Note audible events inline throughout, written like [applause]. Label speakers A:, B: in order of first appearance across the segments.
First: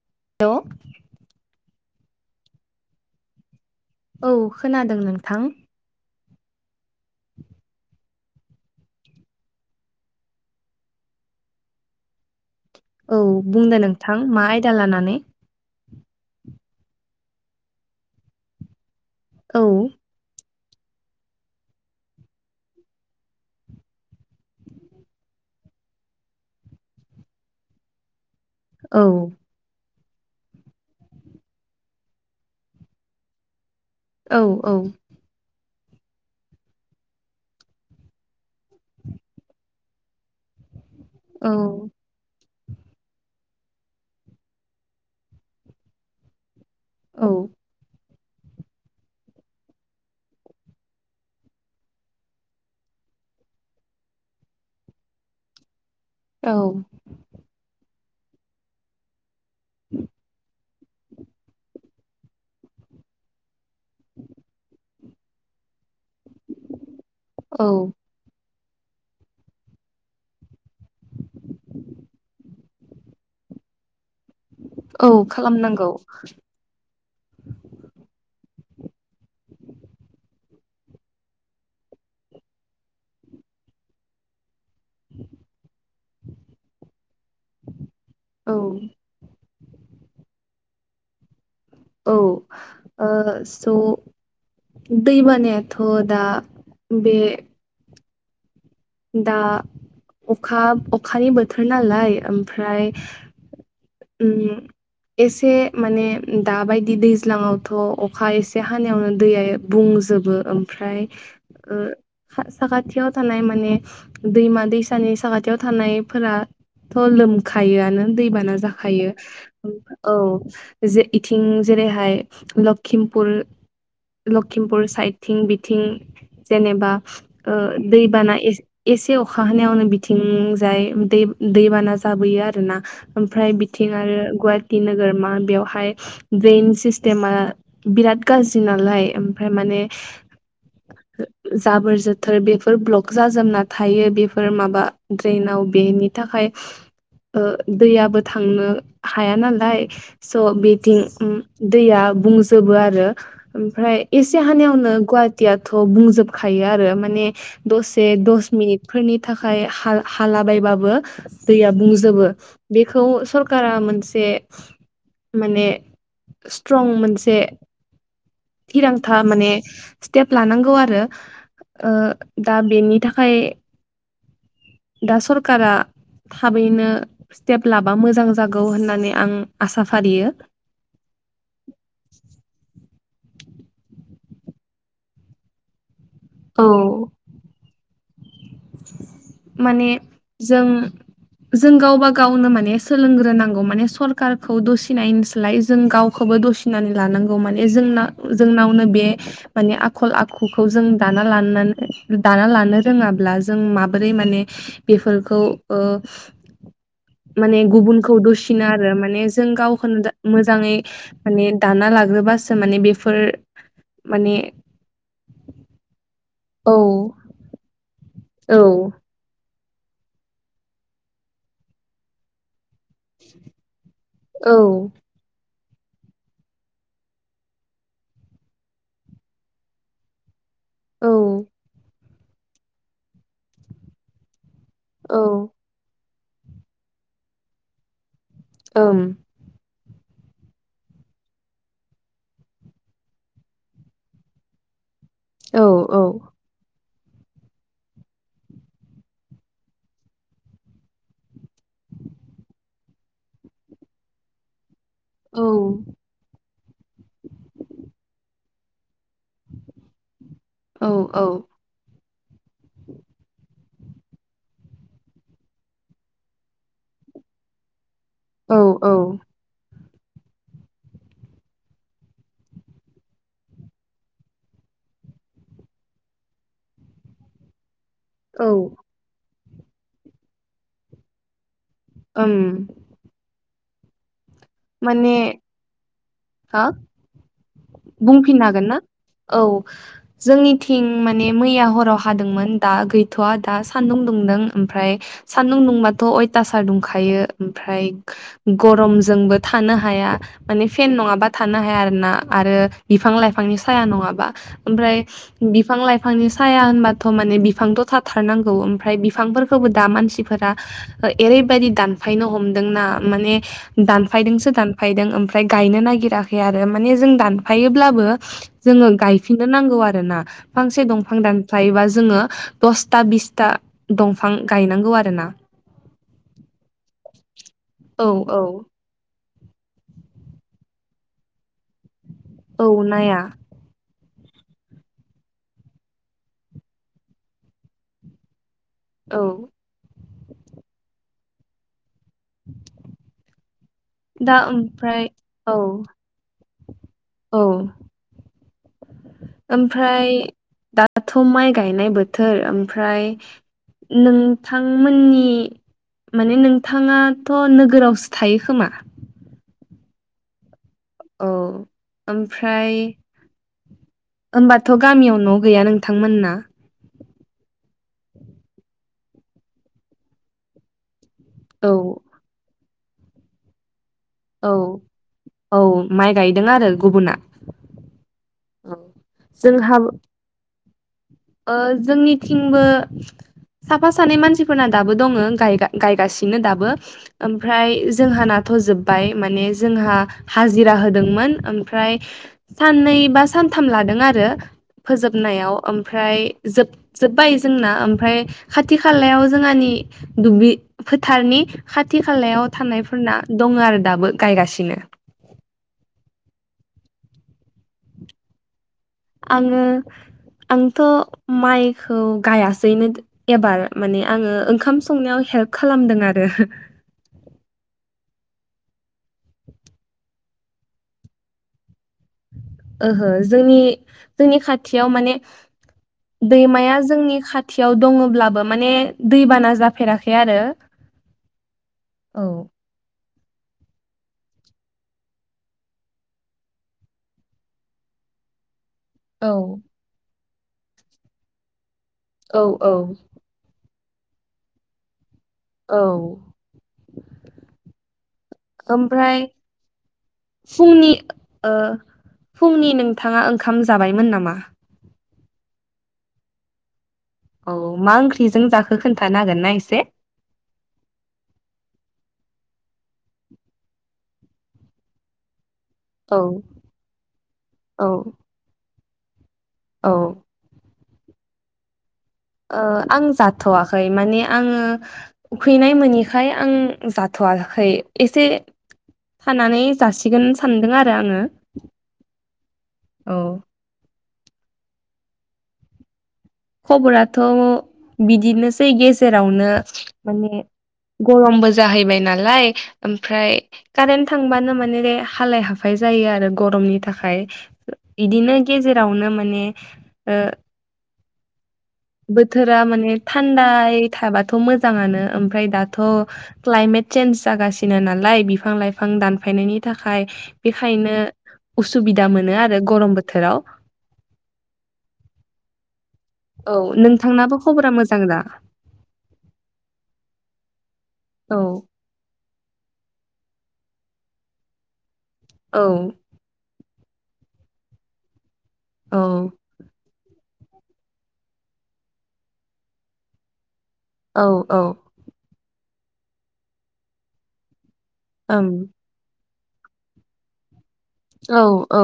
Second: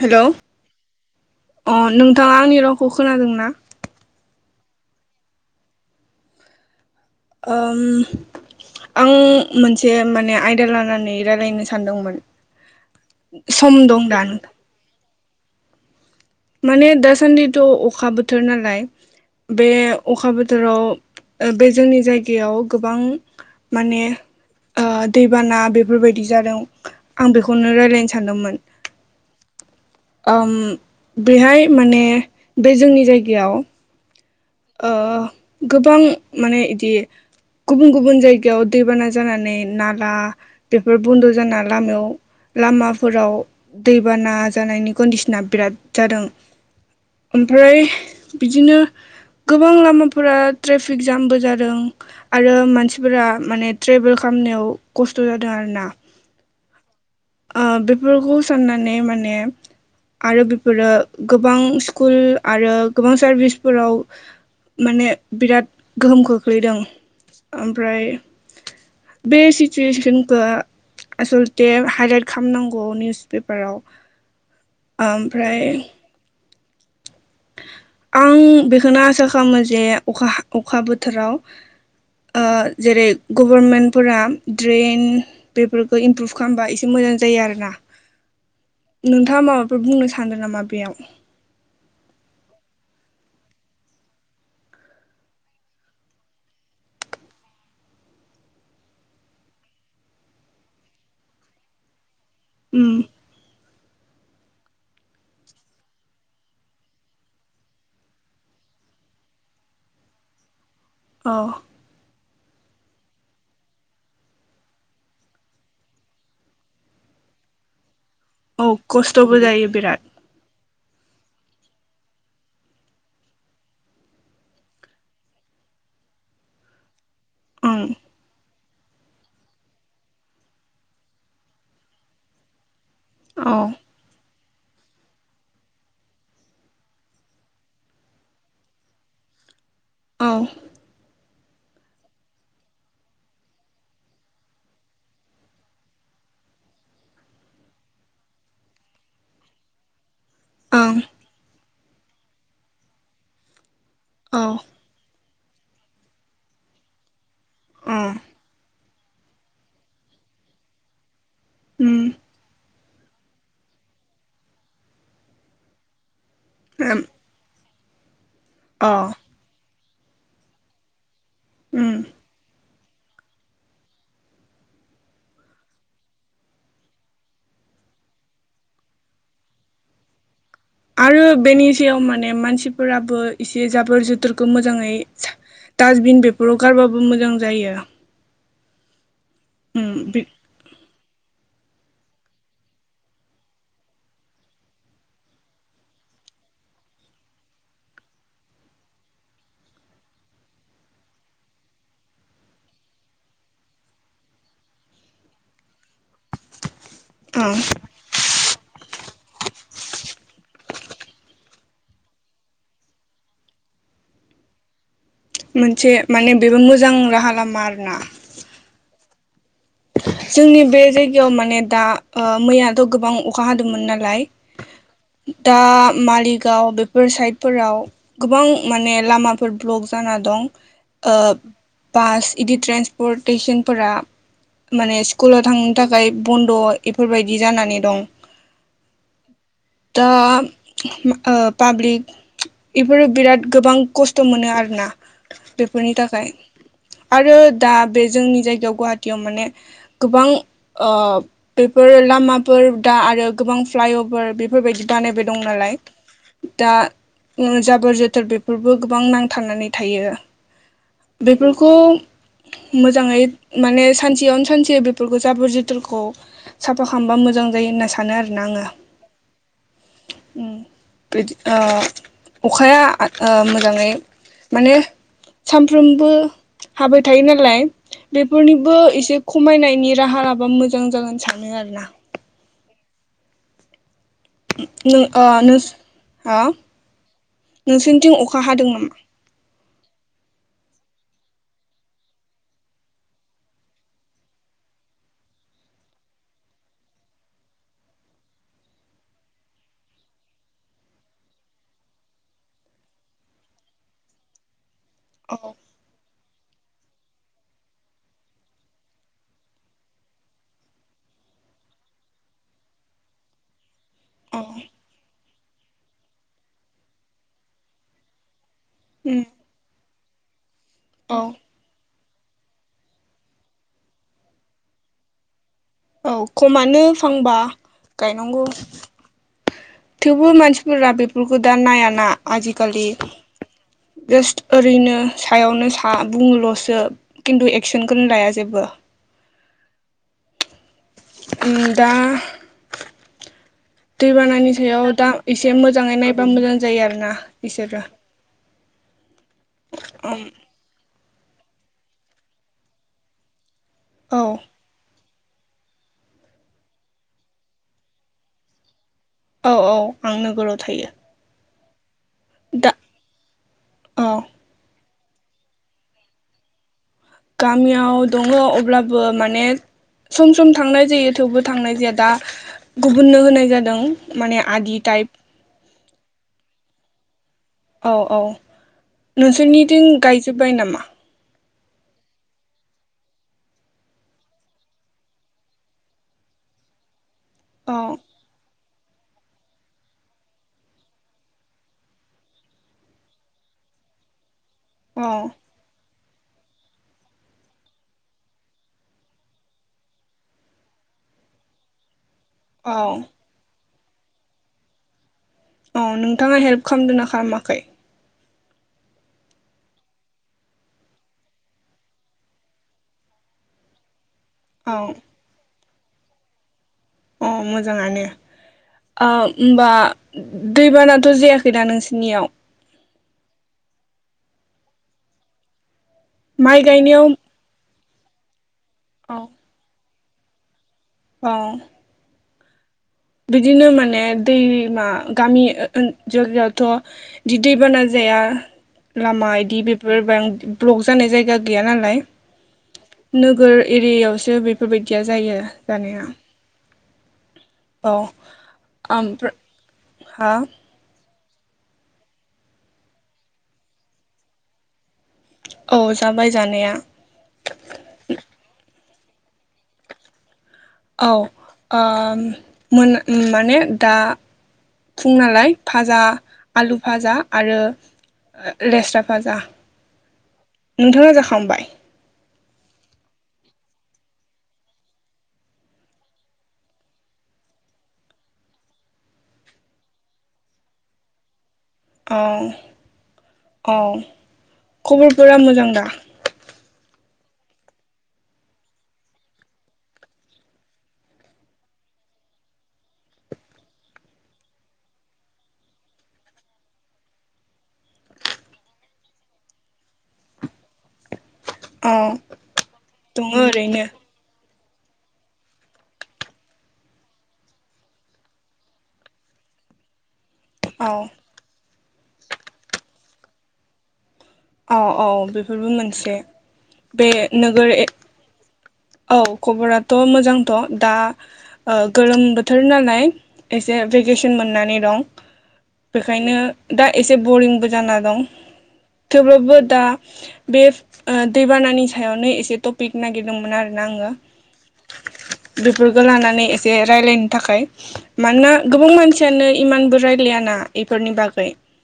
A: Hello
B: hello
A: अह नोंथाङा आंनि रावखौ खोनादों ना?
B: औ खोनादों नोंथां।
A: ओम आं मोनसे माने आयदा लानानै रायलायनो सानदोंमोन
B: औ
A: सम
B: बुंदो
A: दं
B: नोंथां
A: दा
B: मा आयदा लानानै
A: माने दासान्दिथ' अखा बोथोर नालाय
B: औ
A: बे अखा बोथोर थोराव बे जोंनि जायगायाव गोबां माने ओ दैबाना बेफोरबायदि जादों आं बेखौनो रायलायनो सानदोंमोन
B: औ
A: ओम बेहाय माने बे जोंनि जायगायाव
B: औ औ
A: ओ गोबां माने इदि गुबुन गुबुन जायगायाव दैबाना जानानै नाला बेफोर बन्द'
B: औ
A: जाना लामायाव लामाफोराव दैबाना जानायनि कन्डिसना बिराद जादों।
B: औ
A: ओमफ्राय बिदिनो गोबां लामाफोरा ट्रेफिक जामबो जादों आरो मानसिफोरा माने ट्रेभेल खालाम नायाव खस्थ' जादों आरोना।
B: औ
A: ओ बेफोरखौ साननानै माने आरो बेफो फोरो गोबां स्कुल आरो गोबां सारभिसफोराव माने बिराद गोहोम खोख्लैदों
B: औ
A: ओमफ्राय बे सितुवेसनखौ आसलते ग निउस पेपाराव
B: औ
A: ओमफ्राय
B: खालामनांगौ
A: आं बेखौनो आसा खालामो जे अखा अखा बोथोराव ओ जेरै गभर्मेन्टफोरा ड्रेन बेफोरखौ इमप्रुभ खालामबा एसे मोजां जायो आरोना
B: औ
A: नोंथाङा माबाफोर बुंनो सानदों नामा बेयाव?
B: औ ओ स दै बानायाथ' दा बे दा अखा अखानि बोथोर नालाय ओमफ्राय
A: उम
B: उम एसे माने दाबायदि दैज्लाङावथ' अखा एसे हानायावनो दैया बुं जोबो ओमफ्राय
A: औ
B: साखाथियाव थानाय माने दैमा दैसानि साखाथियाव थानायफोराथ लोमखायोआनो। दैबाना
A: औ
B: जाखायो
A: खस्थ'बो जायो बिराद
B: औ। जे इथिं जेरैहाय लषिमपुर लक्षिमपुर साइदथिं बिथिं जेनेबा ओ
A: ओं
B: दैबाना ए एसे अखा हानायायावनो बिथिंजाय दै दैबाना जाबोयो आरोना। ओमफ्राय
A: औ
B: बिथिं आरो गुवा हाटि नोगोरमा बेवहाय ड्रेन सिस्टेमा बिराद गाज्रि नालाय ओमफ्राय माने
A: औ
B: जाबोर जोथोर बेफोर ब्लक जाजोबना थायो बेफोर माबा ड्रेनाव बेनि थाखाय ओ दैयाबो थांनो हाया नालाय स'
A: ओं
B: बिथिं दैया बुंजोबो आरो ओमफ्राय एसे
A: औ
B: हानायावनो गुवाहाटियाथ' बुंजोबखायो आरो माने
A: अ
B: दसे दस फोरनि थाखाय हाल हाला बायबाबो दैया
A: उम
B: बुंजोबो। बेखौ सरकारा मोनसे माने स्ट्रं मोनसे
A: अ
B: थिरांथा माने स्टेप लानांगौ आरो ओ
A: उम
B: दा बेनि खाय दा सरकारा थाबैनो स्टेप लाबा मोजां जागौ होननानै आं आसा फारियो।
A: आरो बेनि सायाव माने मानसि फोराबो इसे जाबोर जथोरखौ मोजाङै डास बिन बेफोराव गारबाबो मोजां जायो।
B: माने
A: ओं
B: जों जों गावबा गावनो माने सोलोंग्रोनांगौ माने सरखारारखौ दसि नायनिसोलाय जों गावखौबो दसिनानै लांगौ माने जोंनावनो बे आखल आखुखौ जों दाना ला नानै लानो रोङाब्ला जों माबोरै माने बेफोरखौ ओ माने गुबुनखौ दु नो आरो माने जों गावखौनो मोजाङै माने दाना लाग्रोबासो माने बेफोर माने
A: मोनसे माने बेबो
B: औ
A: मोजां राहा लामा आरोना
B: औ
A: जोंनि बे जायगायाव माने दा ओ मैया थ' गोबां अखा हादोंमोन नालाय
B: औ
A: दा मालिगाव बेफोर साइडफोराव गोबां माने लामाफोर ब्लक जाना दं
B: औ
A: बास इदि ट्रेन्सपर्टेसनफोरा माने स्कुलाव थांनो थाखाय बन्द' इफोरबायदि जानानै दं
B: ओम
A: दा ओ पाब्लिक इफोरो बिराद गोबां खस्थ' मोनो आरो ना
B: औ
A: बेफोरनि थाखाय आरो दा बे जोंनि जायगायाव गुवाहाटियाव माने गोबां ओ बेफोर लामाफोर दा आरो गोबां फ्लाइअभार बेफोरबायदि बानायबाय
B: औ
A: दं नालाय दा जाबोर जोथोर बेफोरबो गोबां नांथाबनानै थायो
B: औ
A: बेफोरखौ मोजाङै माने सानसेयावनो सानसे बेफोरखौ जाबोर जोथोरखौ साफा खालामबा मोजां जायो होनना सानो सानो आरो ना
B: औ
A: आङो
B: औ
A: ओ बिदि अखाया मोजाङै माने सानफ्रोमबो हाबाय थायो नालाय
B: औ
A: बेफोरनिबो एसे खमायनायनि राहा लाबा मोजां जागोन सानो आरो ना
B: ओम
A: नों
B: माने
A: ओ नोंसोरनिथिं
B: बुंफिन
A: अखा
B: नों हागोन
A: हादों
B: ना
A: नामा
B: औ जोंनिथिं माने मैया हराव हादोंमोन दा गैथ'वा दा सान्दुं दुंदों ओमफ्राय सानदुं दुंबा थ' अयथासार दुंखायो ओमफ्राय गमजोंबो थानो हाया माने फेन नङाबा थानो हाया आरो ना आरो बिफां लाइफांनि साया नङाबा ओमफ्राय
A: औ
B: बिफां लाइफां लाइफांनि साया होनबाथ' माने बिफांथ' थाथारनांगौ ओमफ्राय बिफांफोरखौबो दा मानसिफोरा ओरैबायदि दानफायनो हमदोंना माने दान
A: औ
B: दानफायदोंसो दानफायदों ओमफ्राय गायनो नागिराखै आरो माने जों दानफायोब्लाबो जोङो
A: उम
B: गायफिननो नांगौ आरो ना फांसे
A: औ
B: दंफां दानफायोबा जोङो दसथा बिसथा दंफां गायनांगौ आरोना
A: औ खमानो फांबा
B: औ औ
A: गायनांगौ थेवबो मानसिफोरा बेफोरखौ दा नायाना
B: औ
A: आजिखालि
B: नाया
A: जास्ट ओरैनो सायावनो सा बुङोल'सो खिन्थु एक्सनखौनो लाया जेबो
B: औ
A: ओम दा
B: [inaudible] दा
A: दैबानानि सायाव
B: ओमफ्राय
A: दा एसे
B: औ
A: मोजाङै नायबा मोजां जायो आरोना
B: औ
A: बिसोरो
B: ओमफ्राय
A: औ
B: दाथ' माइ गायनाय बोथोर ओमफ्राय
A: औ
B: नोंथांमोननि माने नोंथाङाथ' नोगोरावसो थायो खोमा
A: औ औ आं नोगोराव थायो
B: अह
A: दा
B: ओमफ्राय
A: औ
B: होनबाथ' गामियाव न' गैया नोंथांमोनना?
A: गामियाव दङो अब्लाबो माने सम सम थांनाय जायो थेवबो
B: औ
A: थांनाय जाया दा गुबुननो होनाय जादों। माने
B: औ
A: आदि टाइप
B: औ माइ गायदों आरो गुबुना
A: औ औ
B: औ जोंहा
A: नोंसोरनिथिं गायजोब्बाय नामा?
B: ओ जोंनिथिंबो साफा सानै मानसिफोरना दाबो दङ गायगासिनो दाबो। ओमफ्राय
A: औ
B: जोंहा नाथ' जोब बबाय माने जोंहा हाजिरा होदोंमोन ओमफ्राय साननै बा सान सानथाम लादों आरो
A: औ
B: फोजोबनायाव ओम ओमफ्राय जोबजोब्बायबाय जोंना ओमफ्राय खाथि खालायाव जोंहानि दुब्लि फोथारनि खाथि खालायाव
A: औ
B: थानायफोरना दङ आरो दाबो गायगासिनो
A: औ नोंथाङा हेल्प खालामदों ना खालामाखै
B: आङो आंथ' माइखौ गायासैनो एबार माने आङो
A: औ
B: ओंखाम संनायाव हेल्प खालामदों आरो।
A: अ मोजाङानो ओ होमबा दैबानाथ' जायाखै दा नोंसिनियाव
B: ओहो जोंनि जोंनि खाथियाव माने
A: माइ
B: दैमाया
A: गायनायाव
B: जोंनि खाथियाव दङब्लाबो माने
A: औ
B: दैबाना जाफेराखै यै आरो
A: औ
B: औ
A: बिदिनो माने दैमा गामि जायगायावथ' इदि दैबाना जायाखै या
B: औ
A: लामा इदि बेफोर ब ब्लक जानाय जायगा गैया नालाय।
B: औ औ
A: नोगोर एरियायावसो बेफोरबायदिया जायो
B: औ
A: जानाया। औ
B: ओमफ्राय
A: हा
B: फुंनि ओ फुंनि नोंथाङा ओंखाम जाबायमोन नामा?
A: औ जाबाय जानाया
B: औ मा ओंख्रिजों जाखो खोन्थानो हागोनना एसे?
A: औ ओ मोना माने दा फुं नालाय। फाजा
B: औ
A: आलु भाजा आरो
B: औ
A: लेस्रा फाजा
B: औ
A: नोंथाङा जाखांबाय?
B: ओ आं जाथ'वाखै माने आङो उखैनाय मोनिखाय आं जाथ' वाखै एसे थानानै जासिगोन सानदों आरो आङो।
A: औ औ खबरफोरा मोजां दा?
B: खबराथ' बिदिनोसै गेजेरावनो माने गरमबो जाहैबाय नालाय ओमफ्राय कारेन्ट थांबानो माने हालाय हाफाय जायो आरो गरमनि थाखाय बिदिनो गेजेरावनो माने
A: औ
B: बोथोरा माने
A: दङ
B: थान्दायै
A: ओरैनो
B: थाबाथ' मोजां मोजाङानो ओमफ्राय दाथ' क्लाइमेट चेन्ज जागासिनो नालाय बिफां लाइफां दानफायनायनि थाखाय
A: औ
B: बेखायनो उसुबिदा मोनो आरो गरम बोथोराव
A: औ औ बेफोरबो मोनसे
B: औ
A: बे
B: नोंथांनाबो खबरा
A: नोगोर
B: मोजां दा
A: औ खबराथ' मोजांथ' दा
B: औ
A: गोलोम बोथोर बोथोर नालाय एसे भेकेसन मोननानै दं।
B: औ
A: बेखायनो दा एसे बरिंबो जाना दं
B: औ
A: थेवब्लाबो दा बे ओ दैबानानि सायावनो एसे टपिक नागिरदोंमोन आरो।
B: औ औ
A: बेफोरखौ लानानै एसे रायज्लायनो थाखाय
B: ओम
A: मानोना गोबां मानसि यानो इमानबो रायज्लायाना बेफोरनि
B: औ
A: बागै
B: औ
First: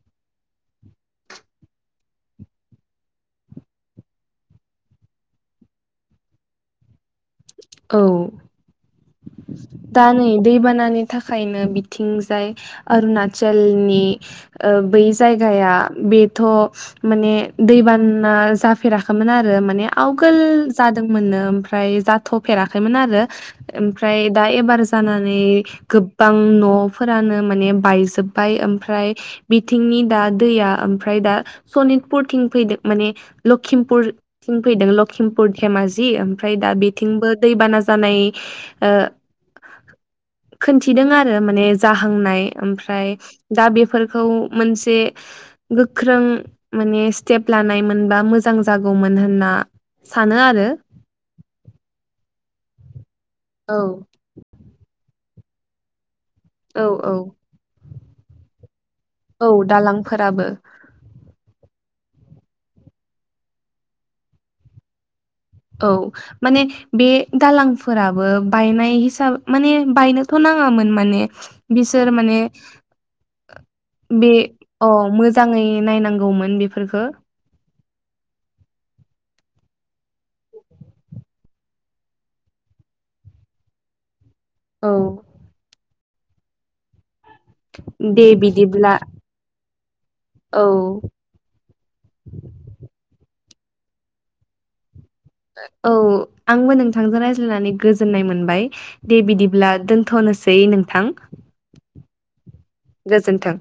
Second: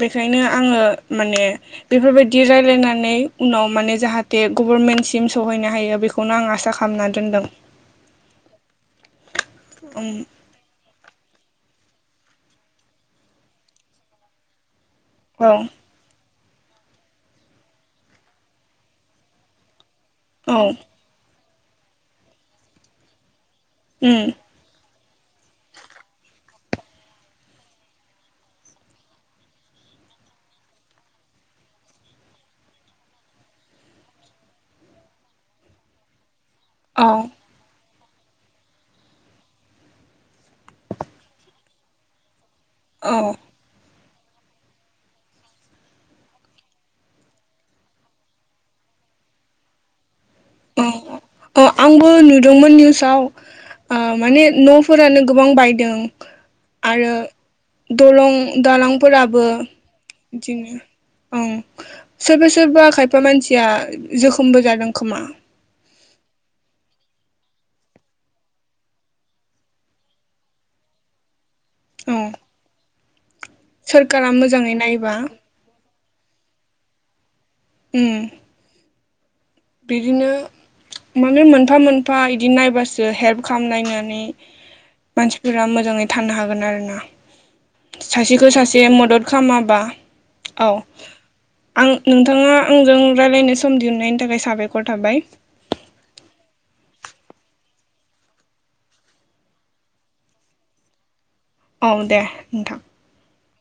A: बेखायनो आङो माने बेफोरबायदि रायज्लायनानै उनाव माने जाहाथे गभर्नमेन्टसिम सहैनो हायो बेखौनो आं आसा खालामनानै
B: औ दा
A: उम
B: नै दैबानानि थाखायनो बिथिंजाय अरुणाचलनि बै
A: औ
B: जायगाया बे थ' माने दैबाना जाफेराखैमोन आरो माने
A: औ
B: आवगोल जादोंमोननो ओमफ्राय जाथ'फेराखैमोन आरो ओमफ्राय
A: उम
B: दा एबार जानानै गोबां न'फोरानो माने बायजोबबाय ओमफ्राय बिथिं दा दै ओमफ्राय दा सनितपुरथिं फैदो माने लक्षिमपुरथिं फैदों लखिमपुर धेमाजि ओमफ्राय दा
A: औ
B: बेथिंबो दैबाना जानाय खोन्थिदों आरो माने जाहांनाय ओमफ्राय
A: औ
B: दा बे फोरखौ मोनसे गोख्रों माने स्टेप लानाय मोनबा मोजां जागौ मोन होनना सानो आरो
A: औ औ आंबो नुदोंमोन निउसाव
B: औ
A: माने न'फोरानो गोबां बायदों
B: औ
A: आरो
B: औ
A: दलं दालांफोराबो
B: औ दालांफोराबो
A: बिदिनो ओं सोरबा सोरबा खायफा मानसिया जोखोमबो जादों खोमा
B: औ माने बे दालांफोराबो बायनाय हिसाब माने बायनोथ' नाङामोन माने बिसोर
A: औ
B: माने बे
A: सोरखारा मोजाङै
B: औ
A: नायोबा
B: मोजाङै नायनांगौमोन बेफोरफोरखौ
A: ओम बिदिनो माने मोनफा मोनफा बिदि नायबासो हेल्प खालामलायनानै
B: औ
A: मानसिफोरा मोजाङै थानो हागोन आरो ना
B: दे
A: सासेखौ सासे
B: बिदिब्ला
A: मदद खालामाबा औ आं नोंथाङा आंजों रायज्लायनो सम दिहुननायनि थाखाय साबायखर थाबाय
B: औ आंबो नोंथांजों रायज्लायनानै गोजोननाय मोनबाय दे बिदिब्ला दोनथ'नो सै नोंथां
A: औ दे नोंथां
B: गोजोन्थों।